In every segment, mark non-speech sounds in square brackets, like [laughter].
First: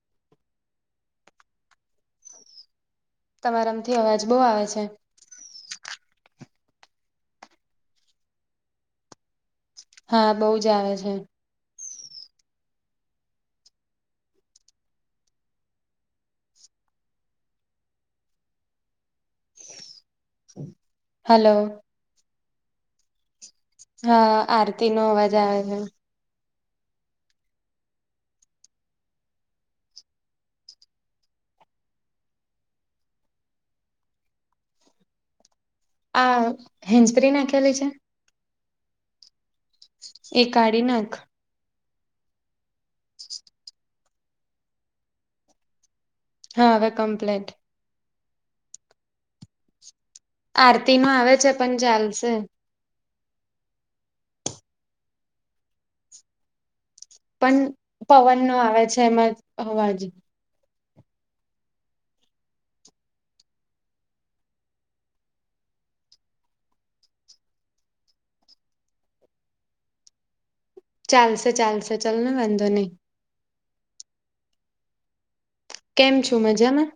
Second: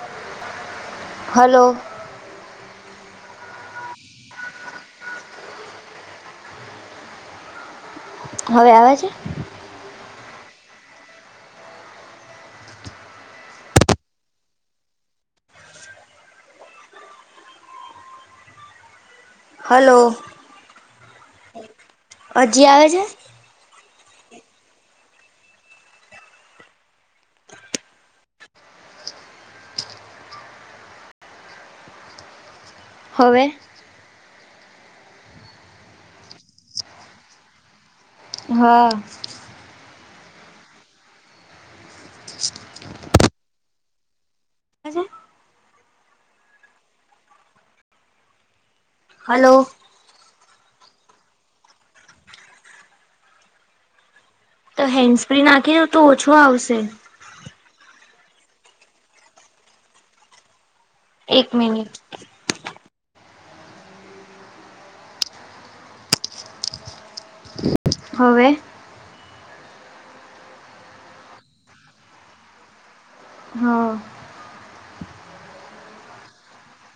[inaudible] Hello તમારામથી અવાજ બહુ આવે છે. હવે આવે છે? હા બહુ જ આવે છે. હલો હલો અજી આવે છે? હા આરતી નો અવાજ આવે છે. હવે આ હેન્ડ્સ ફ્રી નાખેલી છે? હા એ કાઢી નાખ [inaudible] હ છે. હા હવે કમપ્લેટ. હલો આરતી નો આવે છે, પણ ચાલશે તો હેન્ડ ફ્રી નાખી તો ઓછો આવશે. પણ પવન નો આવે છે, એમાં અવાજ એક મિનિટ હવે ચાલશે ચાલશે ચલને વાંધો નહી. હા કેમ છો મજામા?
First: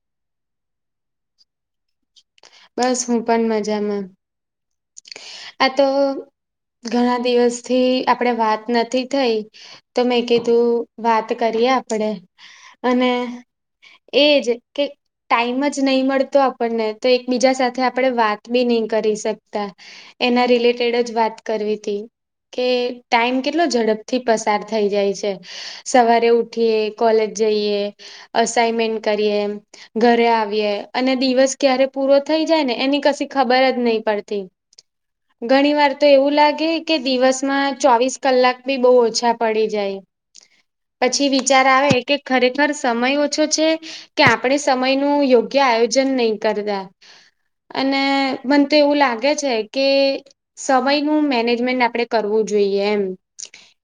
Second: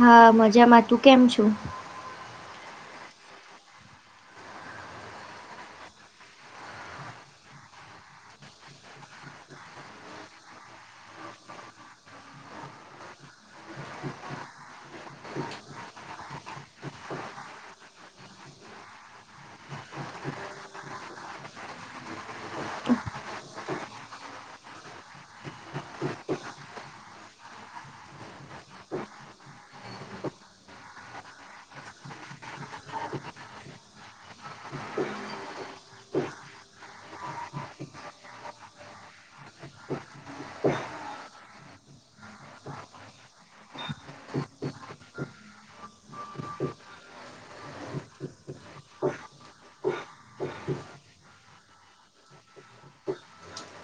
હા મજામાં તું કેમ છુ? બસ હું પણ મજામાં આ તો ઘણા દિવસ થી આપણેે વાત નથી થઈ. તો મેં કીધું વાત કરીએ આપડે અને એ જ કે ટાઈમ જ નહી, મળતો આપણને તો એક બીજા સાથે આપડે વાત બી નહી કરી શકતા. એના રિલેટેડ જ વાત કરવી તી. કે ટાઈમ કેટલો ઝડપથી પસાર થઈ જાય છે. સવારે ઉઠીએ કોલેજ જઈએ. અસાઇમેન્ટ કરીએ ઘરે આવીએ અને દિવસ ક્યારે પૂરો થઈ જાય ને એની કશી ખબર જ નહી, પડતી. ઘણી વાર તો એવું લાગે કે દિવસમાં ચોવીસ કલાક બી બહુ ઓછા પડી જાય. પછી વિચાર આવે કે ખરેખર સમય ઓછો છે. કે આપણે સમય નું યોગ્ય આયોજન નહી કરતા. અને મને તો એવું લાગે છે, કે સમયનું મેનેજમેન્ટ આપણેે કરવું જોઈએ એમ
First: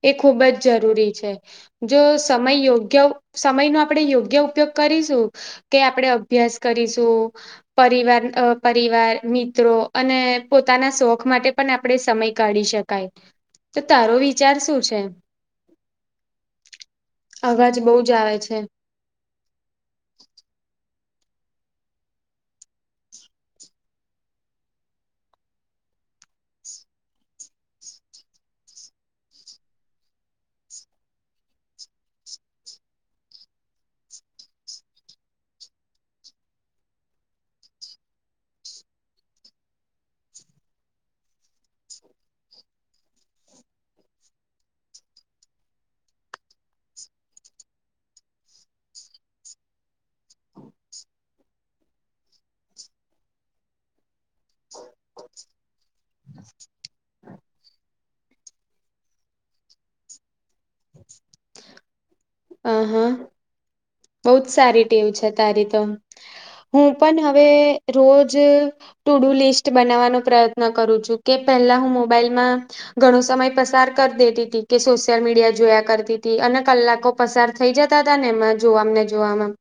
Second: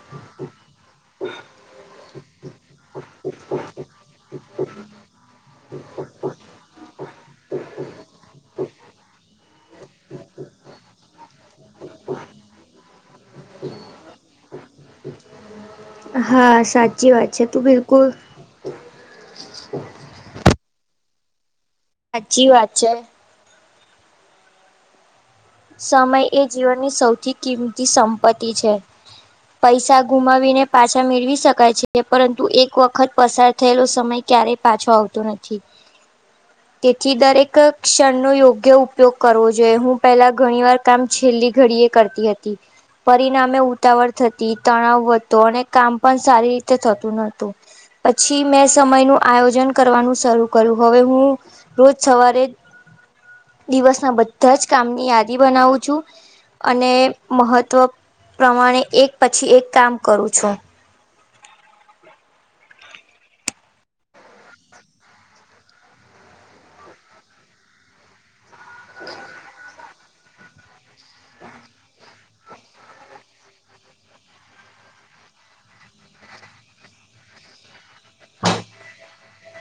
એ ખૂબ જ જરૂરી છે. જો સમય યોગ્ય સમય નો આપણે યોગ્ય ઉપયોગ કરીશું કે આપણે અભ્યાસ કરીશું પરિવાર પરિવાર મિત્રો અને પોતાના શોખ માટે પણ આપણે સમય કાઢી શકીએ. તો તારો વિચાર શું છે. હા સાચી વાત છે, તું બિલકુલ થ છે. સાચી વાત છે. સમય એ જીવનની સૌથી કિંમતી સંપત્તિ છે. પૈસા ગુમાવીને પાછા મેળવી શકાય છે પરંતુ એક વખત પસાર થયેલો સમય ક્યારેય પાછો આવતોું નથી [unintelligible] તેથી દરેક ક્ષણનોો યોગ્ય ઉપયોગ કરવો જોઈએ હું પેલા ઘણી વાર કામ છેલ્લી ઘડી એ કરતી હતી. પરિણામે ઉતાવળ થતી તણાવ વધ અને કામ પણ સારી રીતે થતું નતુ પછી મેં સમયનુ આયોજન કરવાનું શરૂ કર્યું હવે હુ રોજ સવારે દિવસના બધા જ કામની યાદી બનાવું છુ, અને મહત્વ પ્રમાણે એક પછી એક કામ કરું છુ. આ હા બહ જ સારી ટેવ છે, તારી તો હું પણ હવે રોજ ટુ ડુ લિસ્ટ બનાવવાનો પ્રયત્ન કરું છું કે પેલા હું મોબાઈલમા ઘણો સમય પસાર કરી દેતી ત કે સોશિયલ મીડિયા જોયા કરતી ત અને કલાકો પસાર થઈ જતા હતા ને એમાં જોવા ને જોવામ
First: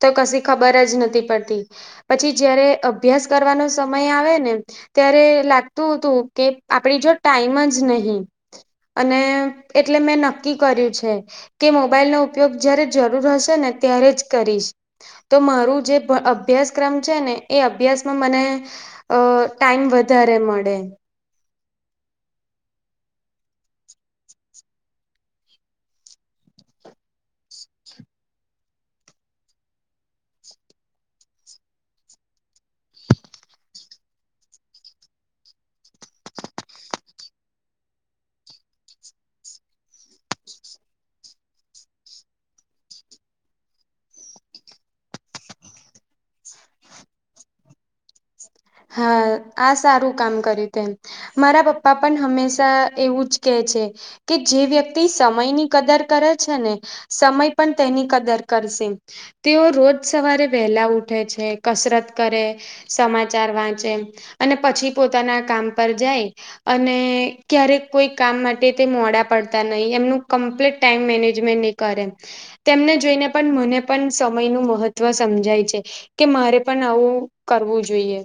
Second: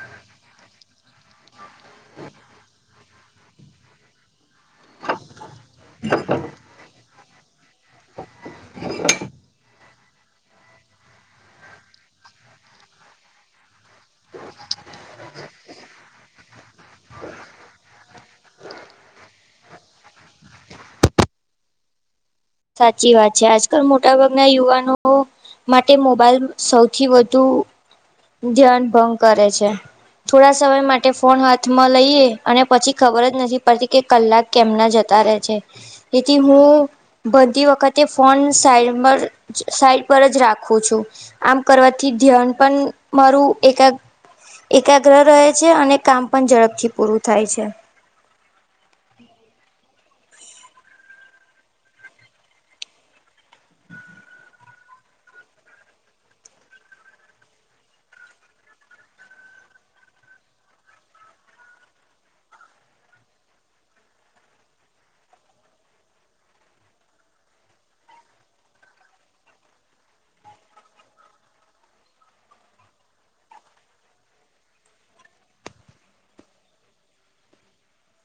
તો કશી ખબર જ નથી, પડતી પછી જયારે અભ્યાસ કરવાનો સમય આવે ને ત્યારે લ તુ તુ કે આપડી જો ટાઈમ જ નહી અને એટલે મેં નક્કી કર્યું છે, કે મો મોબાઈલનો ઉપયોગ જય્યારે જરૂર હશે ને ત્યારે જ કરીશ તો મારું જે અભ્યાસ ક્રમ છે ને એ અભ્યાસમાં મને અ ટાઈમ વધારે મળે સાચી વાત છે, આજકાલ મોટાભાગના યુવાનો માટે મોબાઈલ સૌથી વધુ ધ્યાન ભંગ કરે છે. થોડા સમય માટે ફોન હાથમાં લઈએ અને પછી ખબર જ નથી પડતી કે કલાક કેમના જતા રહે છે, તેથી હુ બધી વખતે ફોન સાઈડ સાઈડ પર જ રાખું છુ. આમ કરવાથી ધ્યાન પણ મારું એક એકાગ્ર રહે છે, અને કામ પણ ઝડપથી પૂરું થાય છે. હા આ સારું કામ કર્યું તેમ મારા પપ્પા પણ હમેશા એવું જ કે છે કે જે વ્યક્તિ સમયની કદર કરે છેને. સમય પણ તેની કદર કરશે તેઓ રોજ સવારે વહેલા ઉઠે છે, કસરત કરે સમાજ વાંચે અને પછી પોતાના કામ પર જાય. અને ક્યારેક કોઈ કામ માટે તે મોડા પડતા નહી એમનું કમ્પ્લીટ ટાઈમ મેનેજમેન્ટ કરે તેમને જોઈને પણ મને પણ સમય નું મહત્વ સમજાય છે. કે મારે પણ આવું કરવું જોઈએ.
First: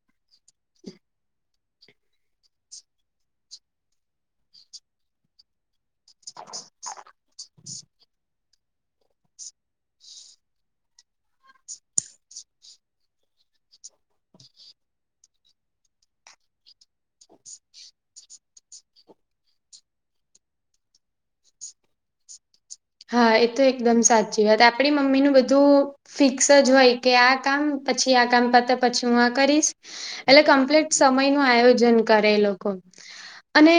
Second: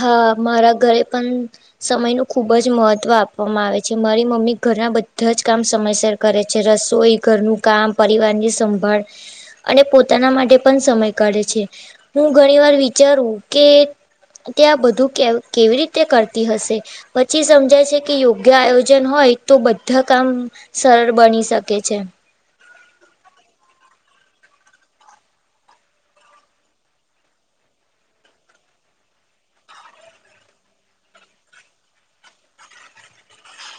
હા મારા ઘરે પણ સમયનું ખૂબ જ મહત્વ આપવામાં આવે છે મારી મમ્મી ઘરના બધા જ કામ સમયસર કરે છે રસોઈ ઘરનું કામ પરિવારની સંભાળ અને પોતાના માટે પણ સમય કાઢે છે હું ઘણી વાર વિચારું કે તે આ બધું કે કેવી રીતે કરતી હશે પછી સમજાય છે કે યોગ્ય આયોજન હોય તો બધા કામ સરળ બની શકે છે. હા એ તો એકદમ સાચી વાત આપણી મમ્મીનું બધું ફિક્સ જ હોય કે આ કામ પછી આ કામ પતે પછી હું આ કરીશ એટલે કમ્પ્લીટ સમય નું આયોજન કરે એ લોકો અને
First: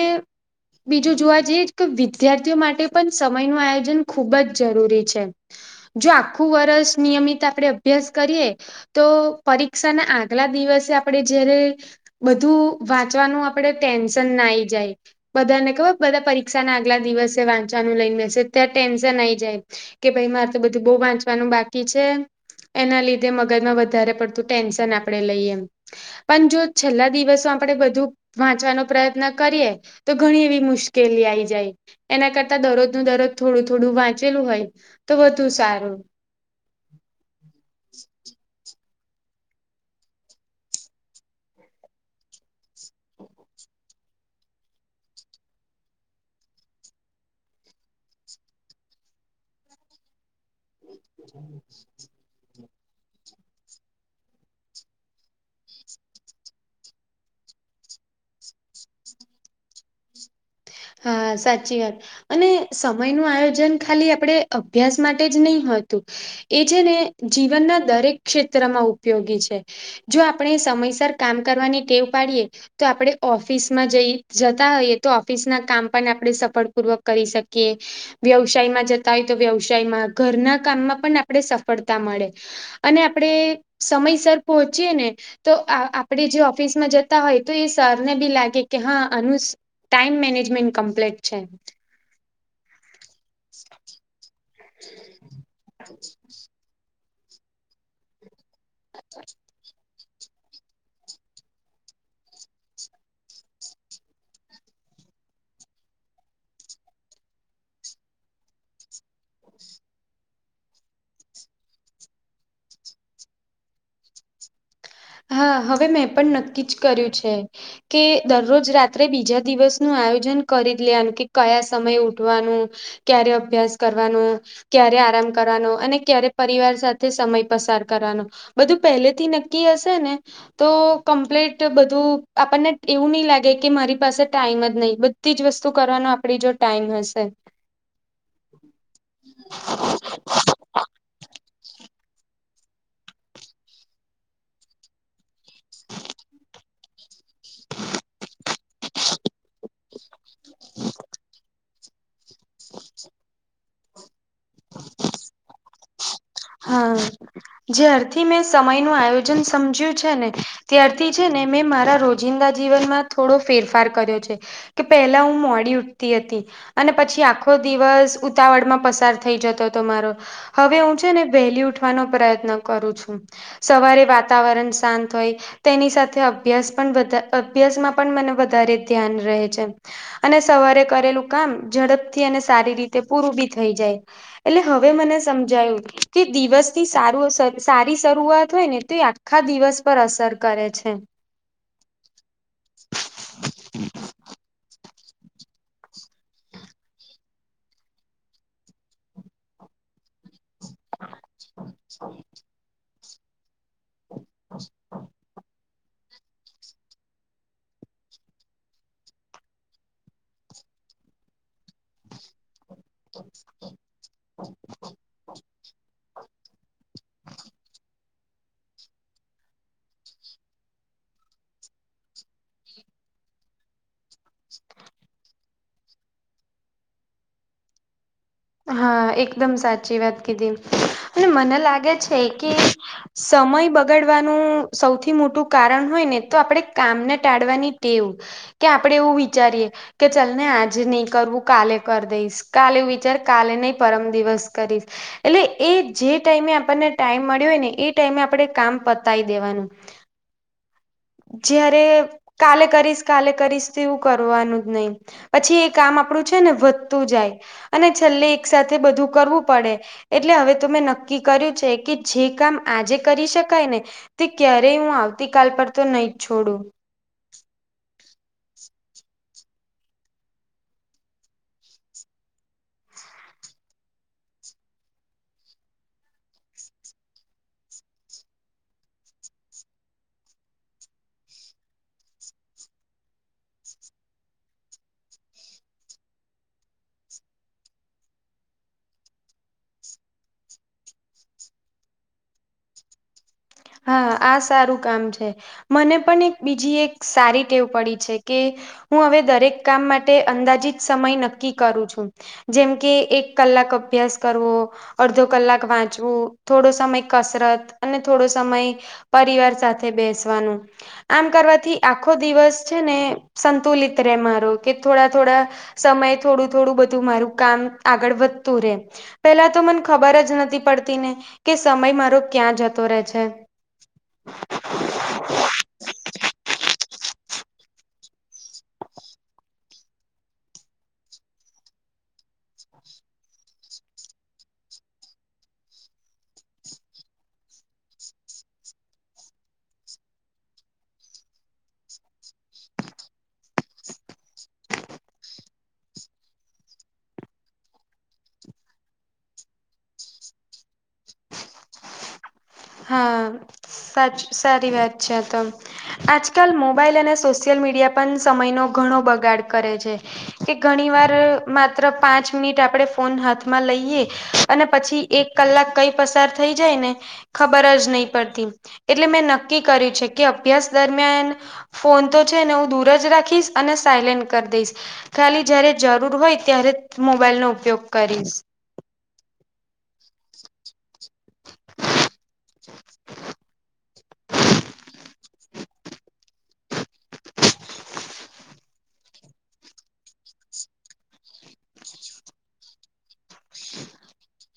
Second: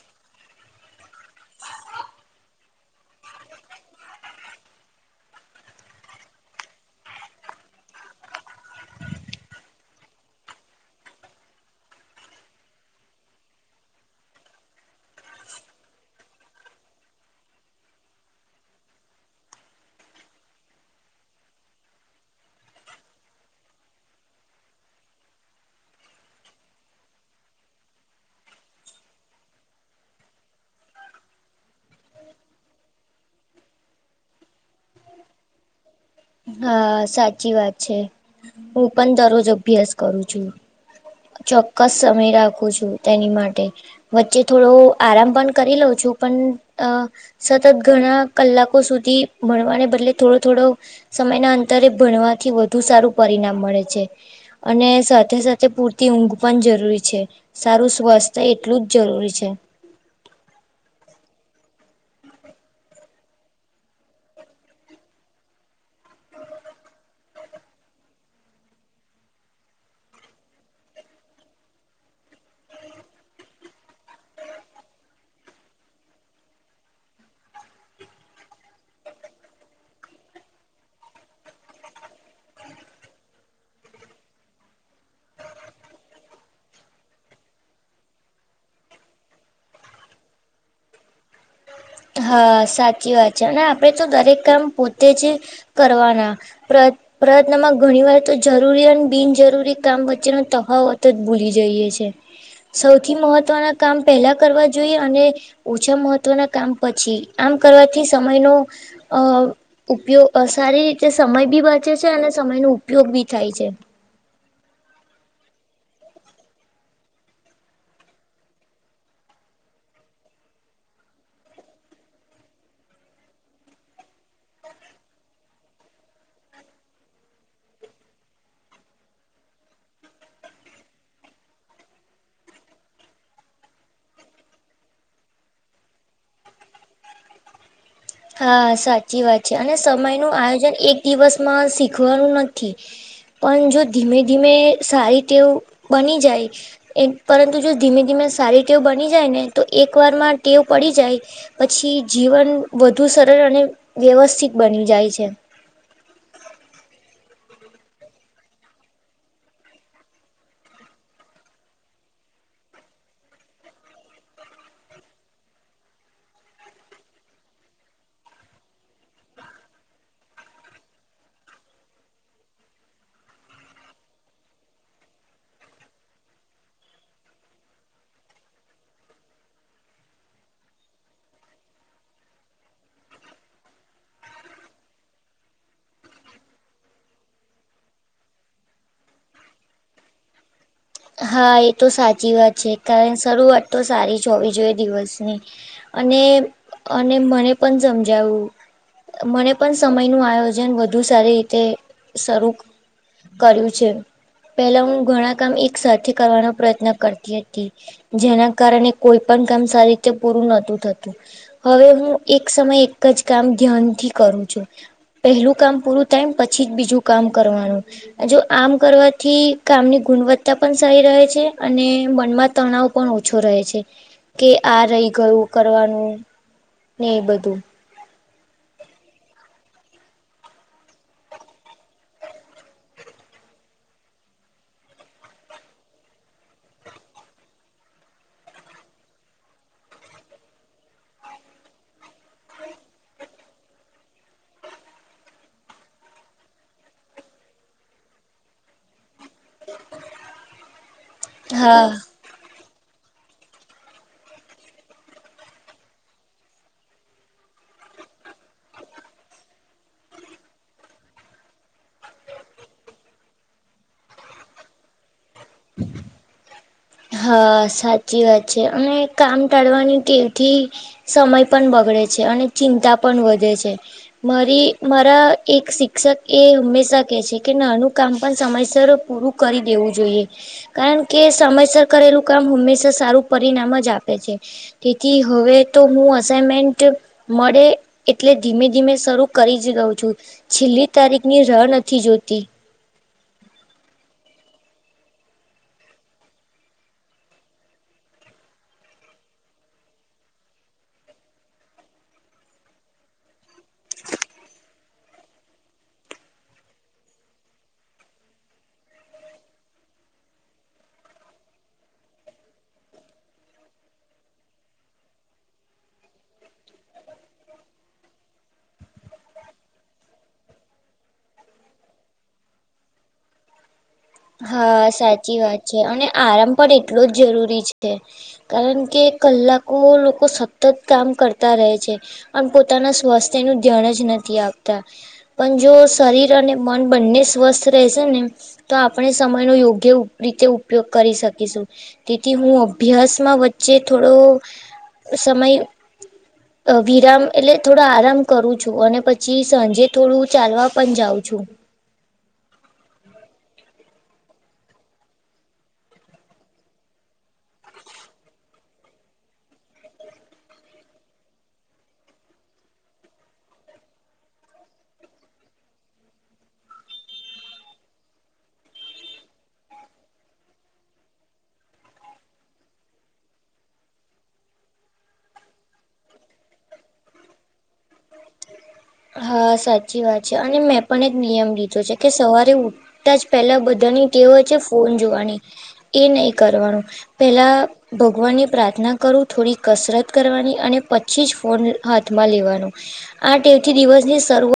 બીજું જોવા જઈએ કે વિદ્યાર્થીઓ માટે પણ સમય નુ આયોજન ખૂબ જ જરૂરી છે જો આખું વર્ષ નિયમિત આપણે અભ્યાસ કરીએ તો પરીક્ષા ના આગલા દિવસે આપણે જયારે બધું વાંચવાનું આપડે ટેન્શન ના આઇ જાય. બધા ને ખબર બધા પરીક્ષા ના આગલા દિવસે વાંચવાનું લઈને મેસેજ ત્યાં ટેન્શન આઈ જાય કે ભાઈ મારે તો બધું બહુ વાંચવાનું બાકી છે. એના લીધે મગજમાં વધારે પડતું ટેન્શન આપણે લઈએ એમ. પણ જો છેલ્લા દિવસો આપણેે બધું વાંચવાનો પ્રયત્ન કરીએ તો ઘણી એવી મુશ્કેલી આવી જાય એના કરતા દરરોજ નુ દરરોજ થોડું થોડું વાંચેલું હોય તો વધુ સારું. હા સાચી વાત છે હું પણ દરરોજ અભ્યાસ કરું છું. ચોક્કસ સમય રાખું છું તેની માટે વચ્ચે થોડો આરામ પણ કરી લઉં છું પણ અ સતત ઘણા કલાકો સુધી ભણવાને બદલે થોડો થોડોક સમયના અંતરે ભણવાથી વધુ સારું પરિણામ મળે છે અને સાથે સાથે પૂર તી ઊંઘ પણ જરૂરી છે સારું સ્વાસ્થ્ય એટલું જ જરૂરી છે. હા સાચી વાત. અને સમય નું આયોજન ખાલી આપણે અભ્યાસ માટે જ નઇ હોતું. એ છે ને જીવનના દરેક ક્ષેત્રમાં ઉપયોગી છે. જો આપણે સમયસર કામ કરવાની ટેવ પાડીએ તો આપણે ઓફિસમાં જઈ જતા હોઈએ તો ઓફિસના કામ પણ આપણે સફળ પૂર્વક કરી શકીએ. વ્યવસાયમાં જતા હોય તો વ્યવસાયમાં ઘરના કામમાં પણ આપણે સફળતા મળે. અને આપડે સમયસર પહોંચીયે ને તો આપણેે જે ઓફિસમાં જતા હોય તો એ સરને બી લાગે કે હા આનું ટાઈમ મેનેજમેન્ટ કમ્પ્લીટ છે. હા સાચી વાત છે અને આપડે તો દરેક કામ પો તેજ કરવાના પ્ર પ્રયત્નમાં ઘણી વાર તો જરૂરી અને બિનજરૂરી કામ વચ્ચેનો તફાવત જ ભૂલી જઈએ છે સૌથી મહત્વના કામ પેલા કરવા જોઈએ અને ઓછા મહત્વના કામ પછી આમ કરવાથી સમયનો અ ઉપયોગ સારી રીતે સમય બી બચે છે અને સમય નો ઉપયોગ બી થાય છે. હા હવે મેં પણ નક્કી જ કર્યું છે. કે દરરોજ રાત્રે બીજા દિવસ નું આયોજન કરી લેવાનું કે કયા સમય ઉઠવાનું ક્યારે અભ્યાસ કરવાનો ક્યારે આરામ કરવાનો અને ક્યારે પરિવાર સાથે સમય પસાર કરવાનો બધું પહેલેથી નક્કી હશે ને તો કમ્પ્લીટ બધું આપણને એવું નહી લાગે કે મારી પાસે ટાઈમ જ નહીં બધી જ વસ્તુ કરવાનો આપણી જો ટાઈમ હશે હા સાચી વાત છે અને સમય નું આયોજન એક દિવસમાં શીખવાનું નથી પણ જો ધીમે ધીમે સારી તેવું બની જાય. એ પરંતુ જો ધીમે ધીમે સારી ટેવ બની જાય ને તો એકવારમાં ટેવ પડી જાય. પછી જીવન વધુ સરળ અને વ્યવસ્થિત બની જાય છે હા જ્યારથી મેં સમય નું આયોજન સમજ્યું છે ને. ત્યારથી છે ને મેં મારા રોજિંદા જીવનમાં થોડો ફેરફાર કર્યો છે. કે પહેલા હું મોડી ઉઠતી હતી. અને પછી આખો દિવસ ઉતાવળમાં પસાર થઈ જતો હતો મારો હવે હું. વહેલી ઉઠવાનો પ્રયત્ન કરું છું. સવારે વાતાવરણ શાંત હોય. તેની સાથે, અભ્યાસ પણ અભ્યાસમાં પણ મને વધારે ધ્યાન રહે છે. અને સવારે કરેલું કામ, ઝડપથી અને સારી રીતે પૂરું બી થઈ જાય. એટલે હવે મને સમજાયું. કે દિવસ ની સારું સારી શરૂઆત હોય ને, તો એ આખા દિવસ પર અસર કરે છે. હા! એ તો સાચી વાત છે. કારણ શરૂઆત તો સારી જ હોવી જોએ દિવસની. અને અને મને પણ સમજાવું. મને પણ સમય ન. આયોજન વધુ સારી રીતે શરૂ કર્યું છે. પેલા હું ઘણા કામ એક સાથે કરવાનો પ્રયત્ન કરતી હતી. જેના કારણે કોઈ પણ કામ સારી રીતે પૂરું નહોતું થતું. હવે હું એક સમયે. એક જ કામ ધ્યાન થી કરું છું. પહેલું કામ પૂરું થાય પછી જ બીજું. કામ કરવાનું. જો આમ કરવાથી કામની ગુણવત્તા. પણ સારી રહે છે. અને મનમાં તણાવ પણ ઓછો રહે છે. કે આ રહી ગયું કરવાનું, ને એ બધું. હા! એકદમ સાચી વાત કીધી. અને મને લાગે છે કે. સમય બગાડવાનું સૌથી મોટું કારણ હોય ને, તો આપણેે કામને ટાળવાની ટેવ. કે આપડે એવું વિચારીએ, કે ચાલ ને આજે નહી કરવું, કાલે કરી દઈશ. કાલે એવું વિચાર. કાલે નહી, પરમ દિવસ કરીશ. એટલે એ જે ટાઈમે આપણને ટાઈમ મળ્યો હોય ને, એ ટાઈમે આપણે કામ પતાવી દેવાનું. જયારે. હા કાલે કરીશ, કાલે કરીશ તેવું કરવાનું જ નહી. પછી એ કામ આપડું છે ને, વધતું જાય. અને છેલ્લે એક સાથેથે બધું કરવું પડે. એટલે હવે ત મે નક્કી કર્યું છે કે, જે કામ આજે કરી શકાય ને. તે ક્યારેય હું આવતી કલ પર તો નહી જ છોડું. હા સાચી વાત છે. અને કામ ટાળવાની ટીવથી. સમય પણ બગડે છે. અને ચિંતા પણ વધે છે. મારી મારા એક શિક્ષક એ હંમેશા કેહે છે, કે નાનું કામ પણ સમયસર પૂરું. કરી દેવું જોઈએ. કારણ કે, સમયસર કરેલું કામ, હંમેશા સારું પરિણામ જ આપે છે. તેથી, હવે તો હું અસાઈનમેન્ટ. મળે એટલે, ધીમે ધીમે શરૂ કરી જ દઉં છું. છેલ્લી તારીખ ની રાહ નથી જોતી. હા! આ સારું કામ છે. મને પણ એક બીજી એક સારી ટેવ પડી છે કે. હું હવે દરેક કામ માટે, અંદાજીત સમય નક્કી કરું છું. જેમ કે એક કલાક અભ્યાસ કરવો. અડધો કલાક વાંચવું. થોડો સમય કસરત. અને થોડો. સમય પરિવાર સાથે બેસવાનું. આમ કરવાથી આખો દિવસ છે ને, સંતુલિત રહેે મારો. કે થોડા થોડા. સમય થોડું થોડું બધું મારું કામ આગળ વધતું રહેે. પેલા તો મને ખબર જ નથી પડતી ને, કે સમય મારો ક્યાં જતો રહે છે. છે. હા સાચી વાત છે. અને આરામ પણ એટલો જ જરૂરી છે. કારણ કે, કલાકો લોકો સતત કામ કરતા રહે છે. આમ પોતાના સ્વાસ્થ્યનું ધ્યાન જ નથી આપતા. પણ જો શરીર અને મન બંને સ્વસ્થ રહેશે ને. તો આપણે સમયનો યોગ્ય ઉપરી કે ઉપયોગ કરી શકીશું. તેથી હું અભ્યાસમાં વચ વચ્ચે થોડો સમય [inaudible] વિરામ એટલે થોડો આરામ કરું છું. અને પછી સાંજે થોડું ચાલવા પણ જાઉં છું. હા સાચ સારી વાત છે આતો. આજકાલ મોબાઈલ અને સોશિયલ મીડિયા પણ સમયનો ઘણો બગાડ કરે છે. કે ઘણી વાર માત્ર પાંચ મિનિટ આપણેે ફોન હાથમાં લઈએ. અને પછી એક કલાક કઈ પસાર થઈ જાય ને ખબર જ નહી પડતી. એટલે મેં નક્કી કર્યું છે કે અભ્યાસ દરમિયાન ફોન તો છે ને હું દૂર જ રાખીશ અને સાયલેન્ટ કરી દઈશ. ખાલી જયારે જરૂર હોય ત્યારે જ મોબાઈલનો ઉપયોગ કરીશ. હા સાચી વાત છે. અને મે પણ એક નિયમ લીધો છે. કે સવારે ઉઠતા જ પહેલા બધાની ટેવ હોય છે ફોન જોવાની. એ નહી કરવાનું. પેલા ભગવાનની પ્રાર્થના કરું, થોડી કસરત કરવાની, અને પછી જ ફોન હાથમાં લેવાનું. આ ટેવથી દિવસની શરૂઆ